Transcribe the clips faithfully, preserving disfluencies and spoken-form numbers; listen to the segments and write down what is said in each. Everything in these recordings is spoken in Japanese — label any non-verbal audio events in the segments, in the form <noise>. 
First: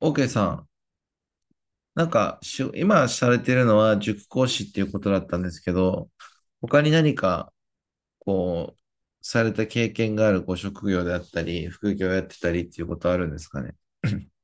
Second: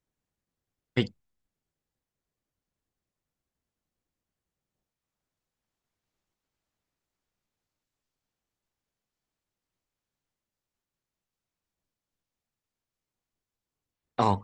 OK さん、はい。なんかしゅ、今されてるのは塾講師っていうことだったんですけど、他に何か、こう、された経験があるご職業であったり、副業やってたりっていうことあるんですかね。あ、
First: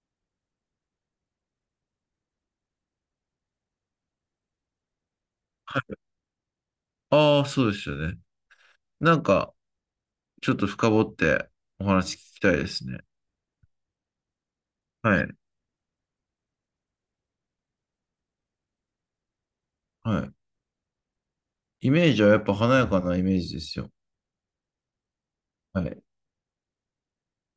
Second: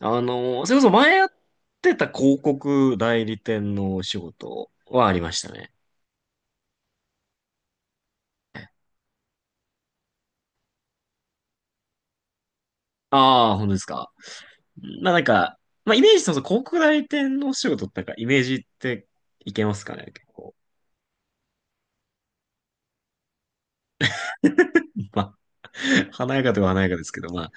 あのーそれこそ前やってた広告代理店のお仕事はありましたね。はい。ああ、そうですよね。なんか、ちょっと深掘ってお話聞きたいですね。ああ、本当ですか。まあはなんい。か、まあイメージ、その広告代理店のお仕事ってなんかイメージっていけますかね、は結い。構。イメージはやっぱ華やかなイメージですよ。まあ、はい。<laughs> 華やかでは華やかですけど、ま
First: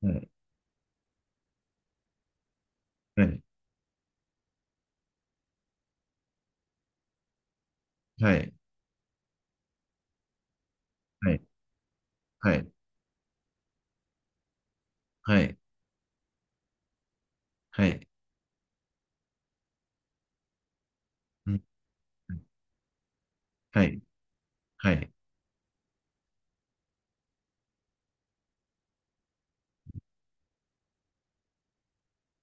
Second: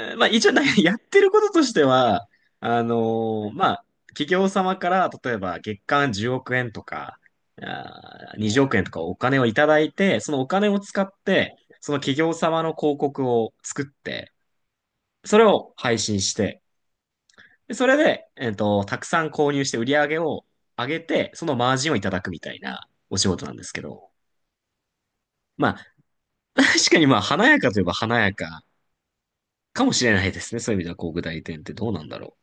はーまあい。一応な <laughs> やってることとしては、あはい。のーまあ企業様から例えば月間じゅうおく円とか、あはー、い。にじゅうおく円とかお金をいただいて、そのお金を使って、はその企業様い。の広告を作って、そはれい。を配信して、でそはい。はれい。で、えっと、たくさん購入して売り上げを上げて、そうのん。マージンをいただくみたいなお仕事なんですけはい。ど、はい。まあ <laughs> 確かにまあ華やかといえば華やかかもしれないですね。そういう意味ではこう具体点ってどうなんだろ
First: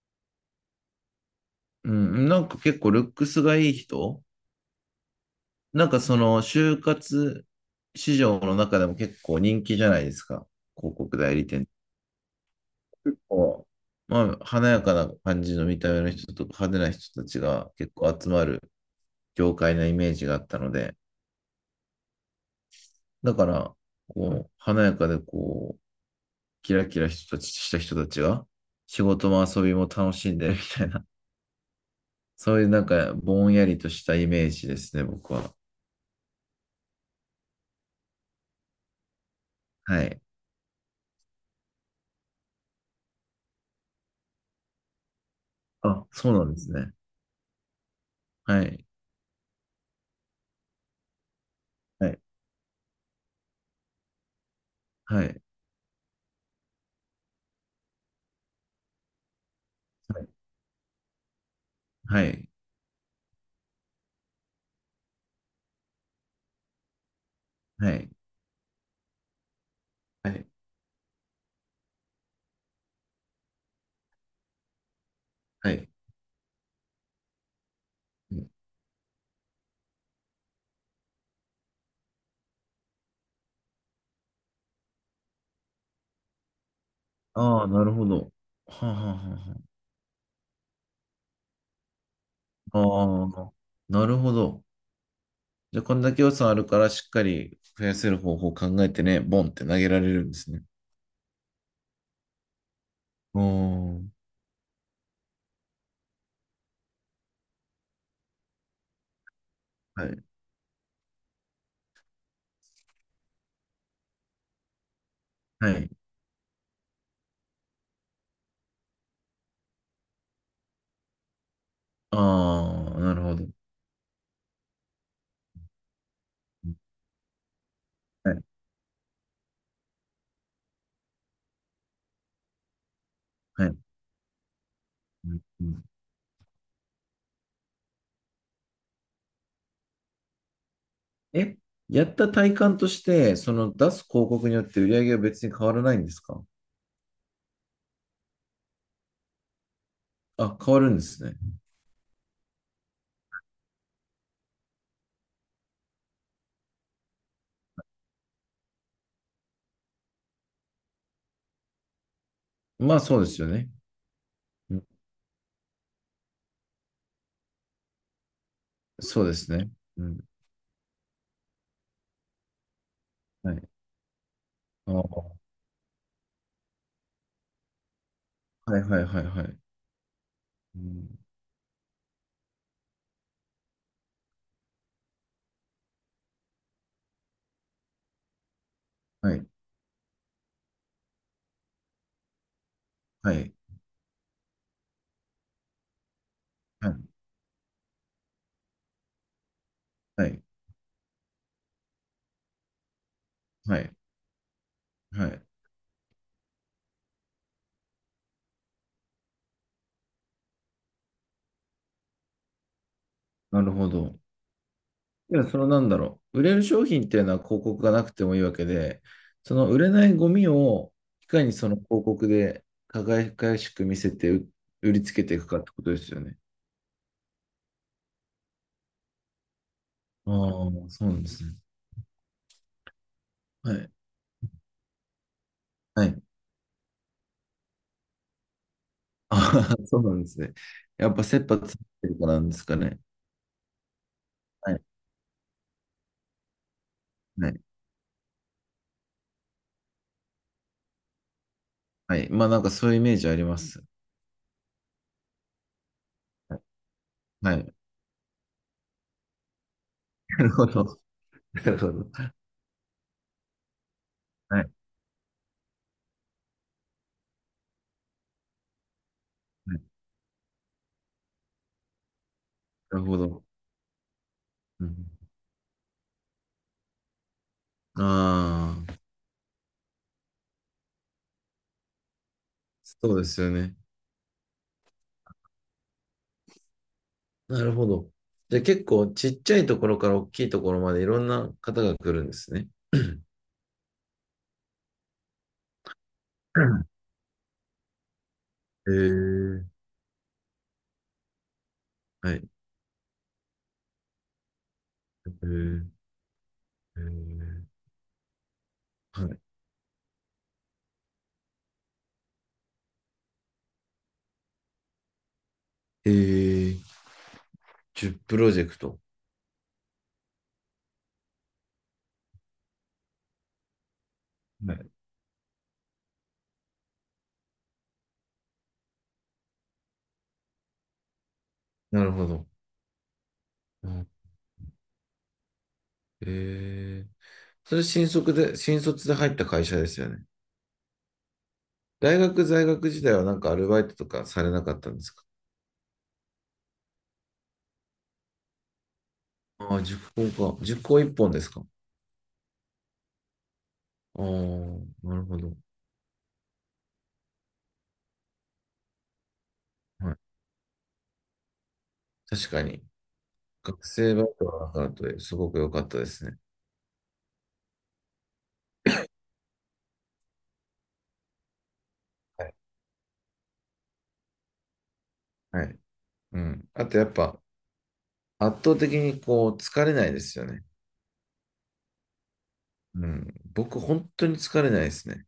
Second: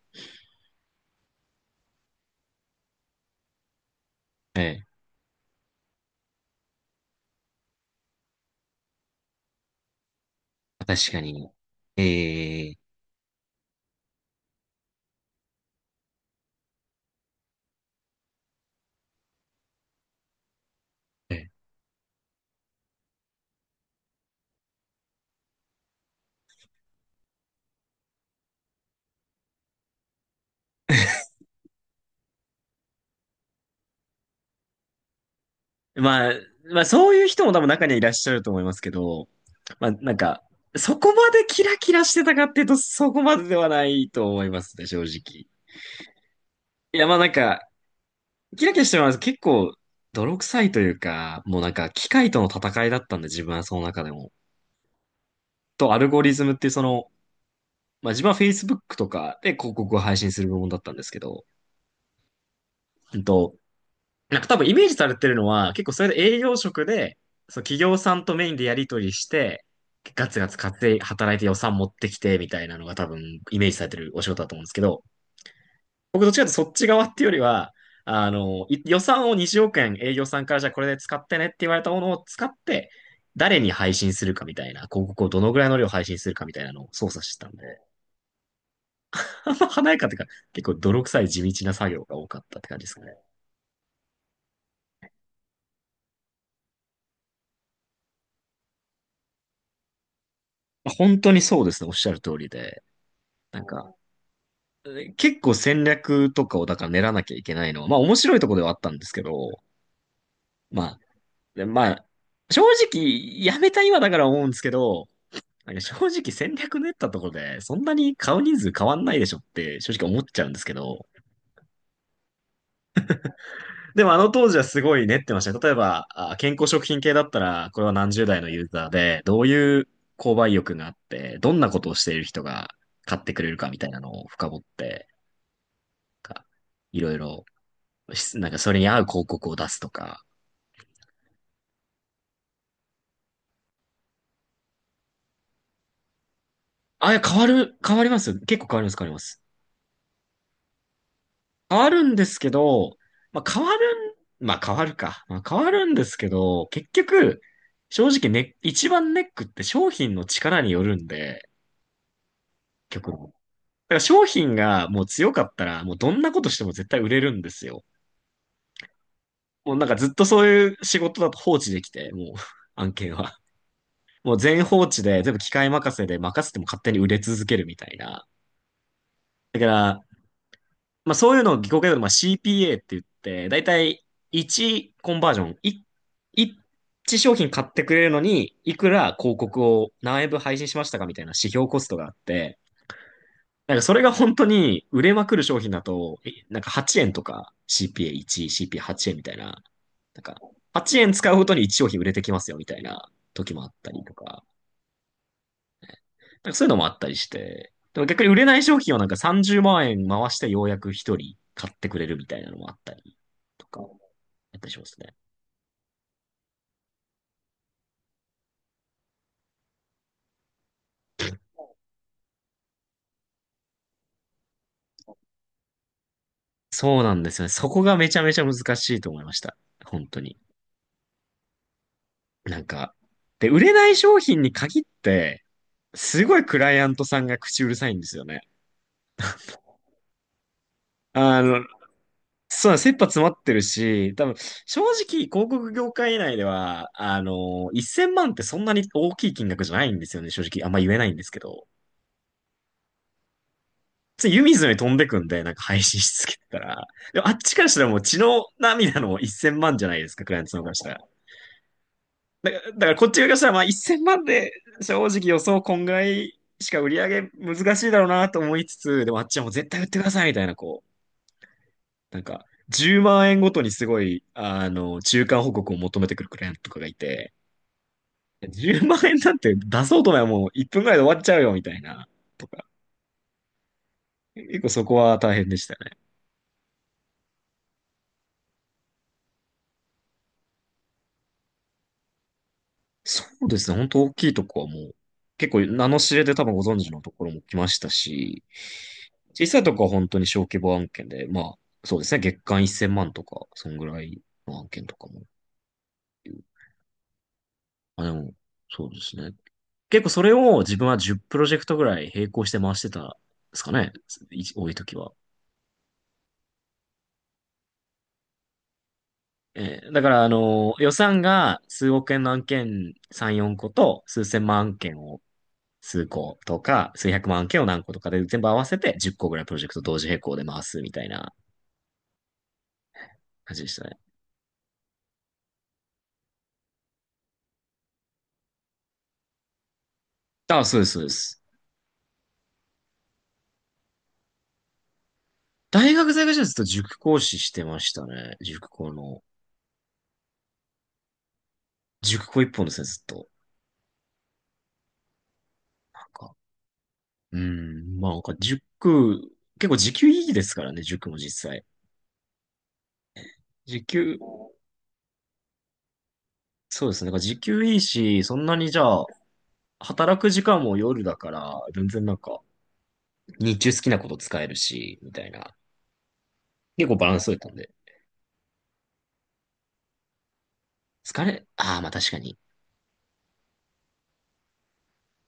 うん。なんか結構ルックスがいい人、う。ええなんかその就活市場の中でも結構人気じゃないですか。広確告か代理に。店。ええ結構、まあ、華やかな感じの見た目の人とか派手な人たちが結構集まる業界なイメージがあったので、えだから、こう、華やかでこう、キラキラ人たちした人たちが仕事も遊びも楽しんでるみたいな、<laughs> そういうなんかぼんやりとしたイメージですね、僕は。まあ、まあそういう人も多分中にはいらっしゃると思いますけど、まあはなんい。か、そこまでキラキラしてたかっていうとそこまでではないと思いますね、正直。あ、そうなんですね。いやまあなんか、はキラキラい。してます。結構、泥臭いというか、もうなんかは機い。械との戦いだったんで自分はその中でも。はい。と、アルゴリズムっていうその、まあ自分は フェイスブック とかで広告を配はい。信する部門だったんですけど、はい。うんと、なんか多分イメージされてるのは、結構それで営業職で、そう企は業い。さんとメインでやり取りして、ガはツい。ガツ稼い、働いて予算持ってきて、みたいなのが多分イメージされてるお仕事だと思うんですけど、はい。僕どっちかというとそっち側っていうよりは、あの、い予算をにじゅうおく円営業さんからじゃあこれで使ってねって言われたものを使って、誰に配信するかみたいな、広告をどのぐらいの量配信するかみたいなのを操作してたんああー、で、なるほど。はあ、はあ、あはんま華やかっていうか、結構泥臭い地道な作業が多かったって感あ、じですはかね。ああー、なるほど。じゃあ、こんだけ予算あるから、しっかり増やせる方法を考えてね、ボンって投げられるんですね。まあ本当にそうですね、おっしゃる通りで。おなんか、ー、結構戦略とかをだから練らなきゃいけないのは、まあ面白いとこではあったんですけど、はい。まあ、でまあ、正直、やめた今だから思うんですけど、はなんかい。正直戦略練ったところで、そんなに買う人数変わんないでしょって正直思っちゃうんですけど、ああ、なるほど。でもあの当時はすごい練ってましたね。例えば、あ健康食品系だったら、これは何十は代い。のユーザーで、どういう購買意欲があって、どんなことをしている人が買ってくれるはかい。みたいなのを深掘って、うんうん。なんかいろいろ、しなんかそれに合う広告を出すとか、え、やった体感として、その出す広告によって売り上げは別に変わらないんですか？あ、いや、変わる、変わりますよ。結構変わります、変わります。あ、変わるんですね。変わるんですけど、まあ、変わるん、まあ、変わるか。まあ、変わるんですけど、結局、正直ね、一番ネックって商品の力によるんで、まあ、結局そうだでかすよね。ら商品うん。がもう強かったら、もうどんなことしても絶対売れるんですよ。そうですね。もうなんかうずっん。とそういう仕事だと放置できて、もう <laughs> 案件は。はい。もう全放ああ、置で、全は部機械任せで任せても勝手に売れ続けるみたいな。いはいはいはい。だから、うまあん。そういうのを技巧系で、まあ シーピーエー って言って、だいたい1コンバージョン、いいち商品買ってくれるのに、いくらは広い。告を何円分配信しましたかみたいな指標コストがあって、はい、なんかそれが本当に売れまくる商品だと、えなんかははちえんい、とか シーピーエーいち、シーピーエーはち 円みたいな、なんはかい、はちえん使うごとにいち商品売れてきますよみたいな時もあっはたい、りとか。はい。なんかそういうのもあったりして、でも逆に売れない商品をなんかさんじゅうまん円回してようやく一人買ってくれるみたいなのもあったりなとるか、やほど。ったりしますね。いや、そのなんだろう。売れる商品っていうのは広告がなくてもいいわけで、その売れないゴミをいかにその広告で輝かしく見せて、う、売りつけていくかってことですよね。そうなんですよね。そこがめちゃめちゃ難しいと思いました。本当あに。あ、そうなんですね。なんか、で、売れはない。い商品に限って、はい。すご <laughs> いクライアントさんが口うるさいんですよね。ああ、<laughs> そうなんですね。やっぱあ切羽の、詰まってるからなんですそかう、切ね。羽詰まってるし、多分、は正い。直、広告業界内では、あはい。の、せんまんってそんなに大きい金額じゃないんですよね、正直。あんま言えないんですけど。はい。まあなんかそういうイメージあります。つい湯水のように飛んでくんで、なんか配信し続けはたい。ら。でもあっはちからい。したらもう血の涙のせんまんじゃないですか、クライアなンるトさんほからしたら。ど。なるほど。だから、だからこっち側からしたらまあせんまん <laughs> ではい。正直予想こんぐらいしか売り上げ難しいだろうなと思いつつ、でもあっちはもう絶は対売い。ってくださいみたいな、こう、なんかな10るほ万円ど。ごとにすごい、あうの、ん、中間報告を求めてくるクライアントとかがいて、あ10あ。万円なんて出そうと思えばもういっぷんぐらいで終わっちゃうよみたいな、とか。そうですよね。結構そこは大変でしたね。なるほど。じゃあ結構ちっちゃいところから大きいところまでいろんな方が来るんですね。そうですね。本当大きいとこはもう、結構名の知れて多分ご存知のところも来ましたし、え小さいー、とこは本当に小規模案件で、まあ、そうですね。は月い。間せんまんとか、そんぐらいの案件とかもえー、えー、あ、でも、そうですはね。い。結構それを自分はじゅうプロジェクトぐらい並行して回してたんですかね。い多い時は。えー、じゅうプロジェクト。えーだから、あの、予算が数億円の案件さん、よんこと数千万は案い。件を数個とか、数百万件を何個とかで全部合わせてじゅっこぐらいプロジェクト同時並行で回すみたいななるほど。感じでしたうね。ん。えー、それ新卒で、新卒で入った会社ですよね。あ、そうです、そうです。大学在学時代はなんかアルバイトとかされなかったんですか？大学在学中ずっと塾講師してましたね。塾講の。ああー、塾講か。塾講一本ですか？あ塾講一本ですね、ずっと。あー、なるほど。なんか、うーん、まあなんか塾、結構時給はい。いいですからね、塾も実際。確かに。時学生給、バイトはワークアトですごく良かったですね。そうですね。なんか時給いいし、そんなにじゃあ、働く時間も夜だから、全然なんか、はい。日中好きなこと使えるし、みたいな。はい。うん。あ結構とやバっランス取れぱたんで。圧倒的にこう疲れないですよね。疲れ、ああ、まあ確かにうん。僕本当に疲れないですね。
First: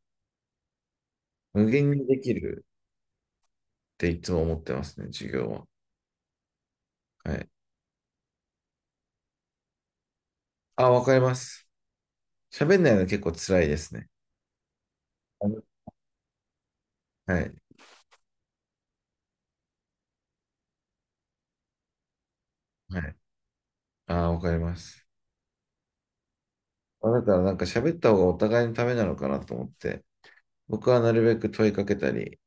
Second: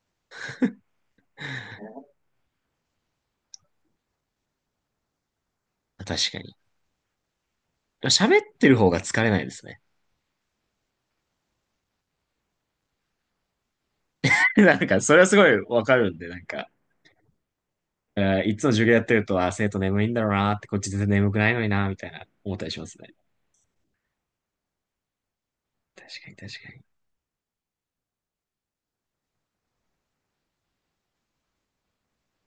無限にできるっていつも思ってますね、授業は。確かに。はい。喋ってる方が疲れないですね。あ、わかります。喋んないの結構辛いですね。<laughs> なんか、それはすごあいの、わかるんで、なんか、はい。えーいつも授業やってると、あー、生徒眠いんだろうなーって、こっち全然眠くないのになーみたいな、思ったりしますはね。い。あ、わかります。確かに確かに。いまあだからなんか喋った方がお互いのためなのかなと思って、僕はなるべく問いかけたり、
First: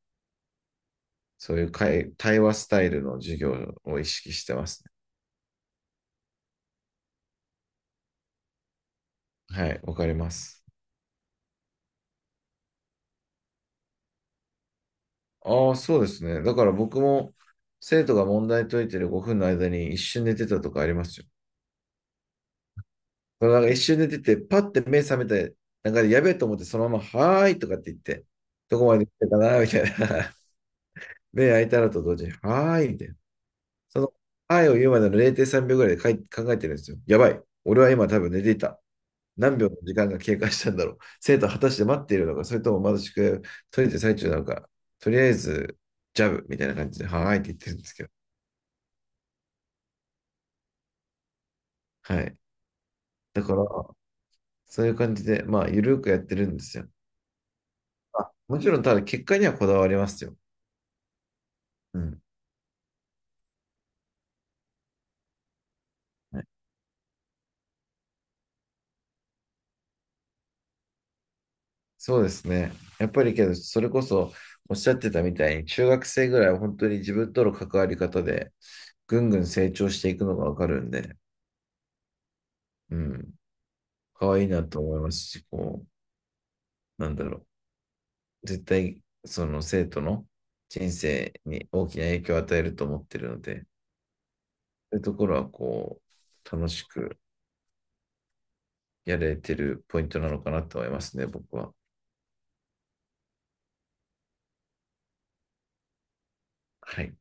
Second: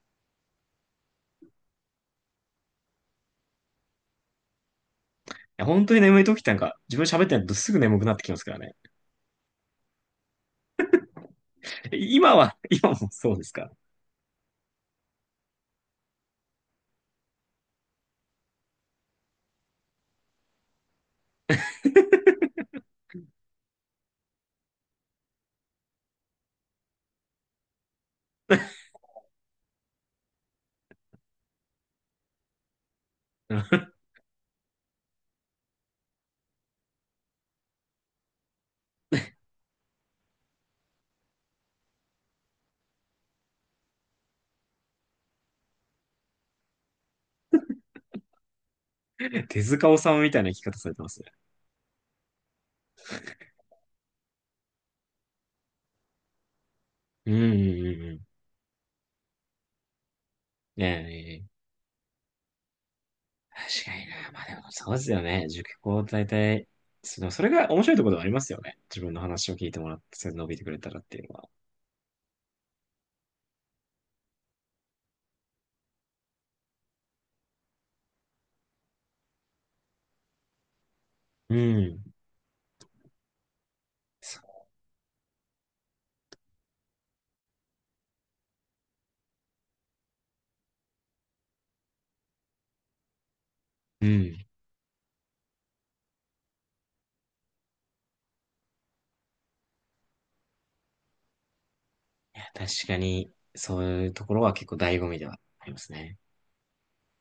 そういう会、対話スタイルの授業を意識してますね。や、本当に眠い時ってなんか、自分喋ってないとすぐ眠くなってきますからね。はい。わかります。え今は、今もそうですか？ ああ、そうですね。だから僕も生徒が問題解いてるごふんの間に一瞬寝てたとかありますよ。だからなんか一瞬寝てて、パッて目覚めて、なんかやべえと思ってそのまま、はーいとかって言って、どこまで来てたかなみたいな。<laughs> 目開いたらと同時に、はーいみたいな。<laughs> その、はーいを言うまでのれいてんさんびょうぐらいでかい考えてるんですよ。やばい。俺は今多分寝ていた。何秒の時間が経過したんだろう。生徒は果たして待っているのか、それともまだ宿題を解いてる最中なのか、とりあえず、ジャブみたいな感じで、はーいって言ってるんですけど。手塚治虫みたいな生き方されてますね。はい。だから、そういう感じで、まあ、ゆるくやってるんですよ。うんうんうんうん。あ、もちろん、ただ、結果にはこだわりますよ。ねえ、ねえうん。確かにな。まあでもそうですよね。塾講大はい。体、そのそれが面白いところではありますよね。自分の話を聞いてもらって、それで伸びてくれたらっていうのは。そうですね。やっぱりけど、それこそ、おっしゃってたみたいに、中学生ぐらいは本当に自分との関わり方で、ぐんぐん成長していくのがわかるんで、うん。うん。可愛いそなと思いますし、こう、なんだろう。絶対、その生徒の人生に大きな影響を与えると思ってるので、そう。うん。いういうところは、こう、楽しく、やれてるポイントなのかなと思いますね、僕は。や、確かに、そういうところは結構醍醐味ではありますね。はい。